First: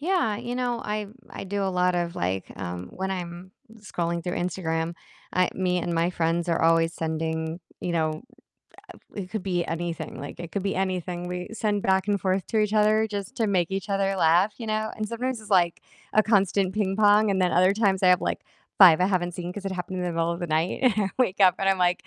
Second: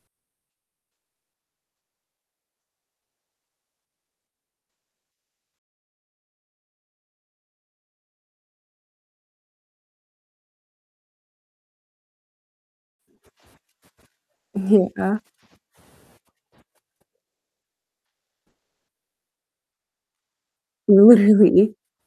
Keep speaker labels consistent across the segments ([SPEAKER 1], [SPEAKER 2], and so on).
[SPEAKER 1] Yeah, you know, I I do a lot of, like, um when I'm scrolling through Instagram, I me and my friends are always sending you know, ah, it could be anything, like, it could be anything we send back and forth to each other just to make each other laugh, you know? And
[SPEAKER 2] Yeah.
[SPEAKER 1] sometimes it's, like, a constant ping pong, and then other times I have, like, 5 I haven't seen 'cause it happened in the middle of the night, and I wake up and
[SPEAKER 2] Really?
[SPEAKER 1] I'm like,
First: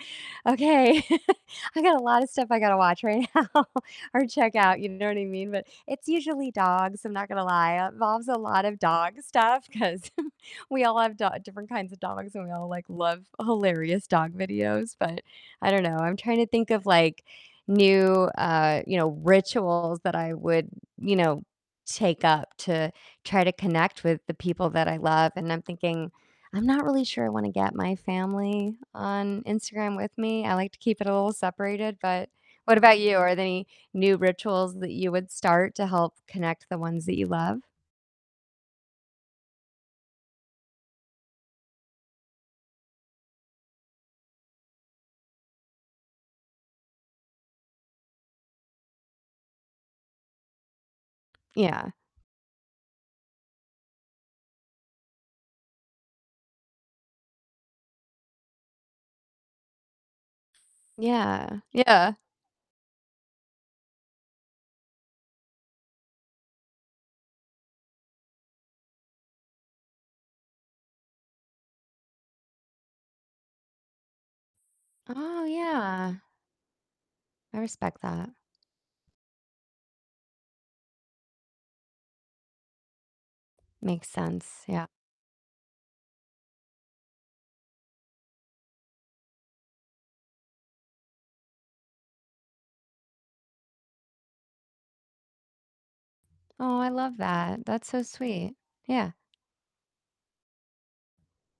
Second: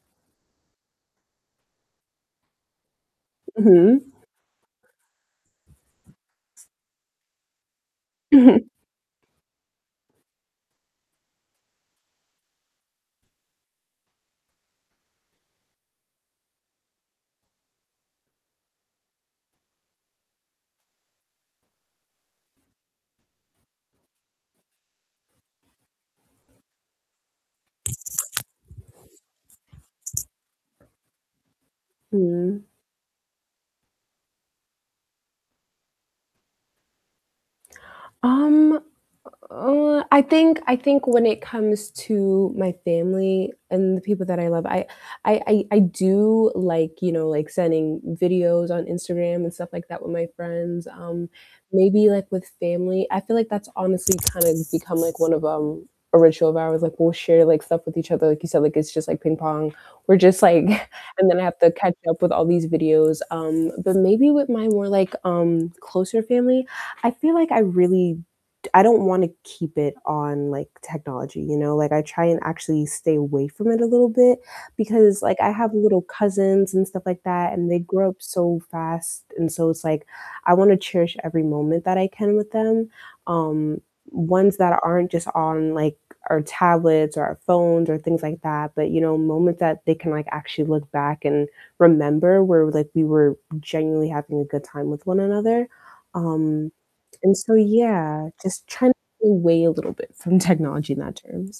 [SPEAKER 1] "Okay, I got a lotta stuff I gotta watch right now
[SPEAKER 2] Mhm.
[SPEAKER 1] or check out," you know what I mean? But it's usually
[SPEAKER 2] T
[SPEAKER 1] dogs, I'm not gonna lie, it involves a lot
[SPEAKER 2] Mhm.
[SPEAKER 1] of dog stuff 'cause we all have do different kinds of dogs, and we all, like, love hilarious dog videos- but I don't know, I'm trying to think of like new, uh, you know, rituals that I would, you know, take up to try to connect with the people that I love, and I'm thinking I'm not really sure I wanna get my family on Instagram with me; I like to keep it a little separated. But
[SPEAKER 2] Mm.
[SPEAKER 1] what about you? Are there any new rituals that you would start to help connect the ones that you love?
[SPEAKER 2] Um, u uh, I think I think when it comes to my family and the people that I love, I I I I do, like, you know, like sending videos on Instagram and stuff like that with my friends, um,
[SPEAKER 1] Yeah.
[SPEAKER 2] maybe, like, with family, I feel like that's honestly kinda become like one of, um, a ritual of ours, like, we'll share, like, stuff with each other- like you said, like it's just like ping pong. We're just like And then I have
[SPEAKER 1] Yeah.
[SPEAKER 2] to catch
[SPEAKER 1] Yeah.
[SPEAKER 2] up with all these videos. Um, but maybe with my more, like, um, closer family, I feel like I really d I don't wanna keep it on, like, technology, you know? Like, I try and actually stay away from it a little bit because, like,
[SPEAKER 1] Oh,
[SPEAKER 2] I have little
[SPEAKER 1] yeah.
[SPEAKER 2] cousins and stuff like that,
[SPEAKER 1] I
[SPEAKER 2] and they
[SPEAKER 1] respect
[SPEAKER 2] grow up
[SPEAKER 1] that.
[SPEAKER 2] so fast, and so it's like, I wanna cherish every moment that I can with them, um,
[SPEAKER 1] Makes sense,
[SPEAKER 2] ones that
[SPEAKER 1] yeah.
[SPEAKER 2] aren't just on, like, our tablets or our phones or things like that, but you know, moments that they can, like, actually look back and remember where, like, we were genuinely having a good time with one another. Um,
[SPEAKER 1] Oh, I love
[SPEAKER 2] and so
[SPEAKER 1] that. That's so
[SPEAKER 2] yeah,
[SPEAKER 1] sweet.
[SPEAKER 2] just trying to
[SPEAKER 1] Yeah.
[SPEAKER 2] pull away a little bit from technology in that terms.